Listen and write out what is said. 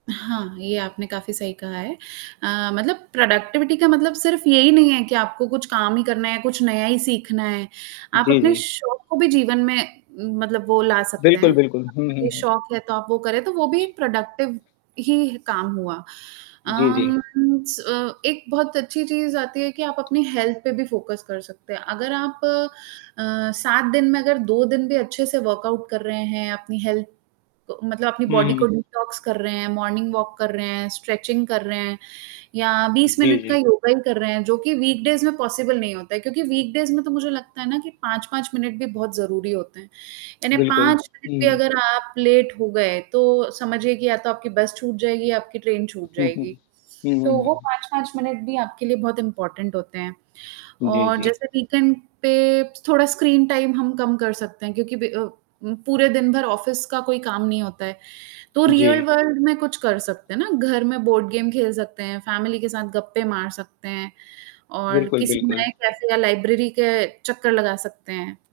हाँ, ये आपने काफ़ी सही कहा है। अ, मतलब प्रोडक्टिविटी का मतलब सिर्फ़ यही नहीं है कि आपको कुछ काम ही करना है, कुछ नया ही सीखना है, आप जी, अपने जी। शौक को भी जीवन में मतलब वो ला सकते हैं, बिल्कुल, बिल्कुल। हुँ, हुँ, ये हुँ। शौक है तो आप वो करें, तो वो भी एक प्रोडक्टिव ही काम हुआ। जी, अम जी। स अ, एक बहुत अच्छी चीज़ आती है कि आप अपनी हेल्थ पे भी फ़ोकस कर सकते हैं, अगर आप अ, 7 दिन में अगर 2 दिन भी अच्छे से वर्कआउट कर रहे हैं, अपनी हेल्थ क मतलब अपनी हुँ, बॉडी को हुँ। डिटॉक्स कर रहे हैं, मॉर्निंग वॉक कर रहे हैं, स्ट्रेचिंग कर रहे हैं या 20 जी, मिनट का जी। योगा ही कर रहे हैं जो कि वीकडेज़ में पॉसिबल नहीं होता है, क्योंकि वीकडेज़ में तो मुझे लगता है ना कि 5-5 मिनट भी बहुत ज़रूरी होते हैं। यानी बिल्कुल। 5 मिनट भी हुँ। अगर आप लेट हो गए तो समझिए कि या तो आपकी बस छूट जाएगी या आपकी ट्रेन छूट हुँ, हुँ। जाएगी। हुँ, हुँ, तो वो हुँ। 5-5 मिनट भी आपके लिए बहुत इम्पोर्टेंट होते हैं जी, और जी। जैसे वीकेंड पे थोड़ा स्क्रीन टाइम हम कम कर सकते हैं, क्योंकि ब अ, पूरे दिन भर ऑफ़िस का कोई काम नहीं होता है, तो जी। रियल वर्ल्ड में कुछ कर सकते हैं ना? घर में बोर्ड गेम खेल सकते हैं, फ़ैमिली के साथ गप्पे मार सकते हैं और बिल्कुल, किसी बिल्कुल। नए कैफे या लाइब्रेरी के चक्कर लगा सकते हैं।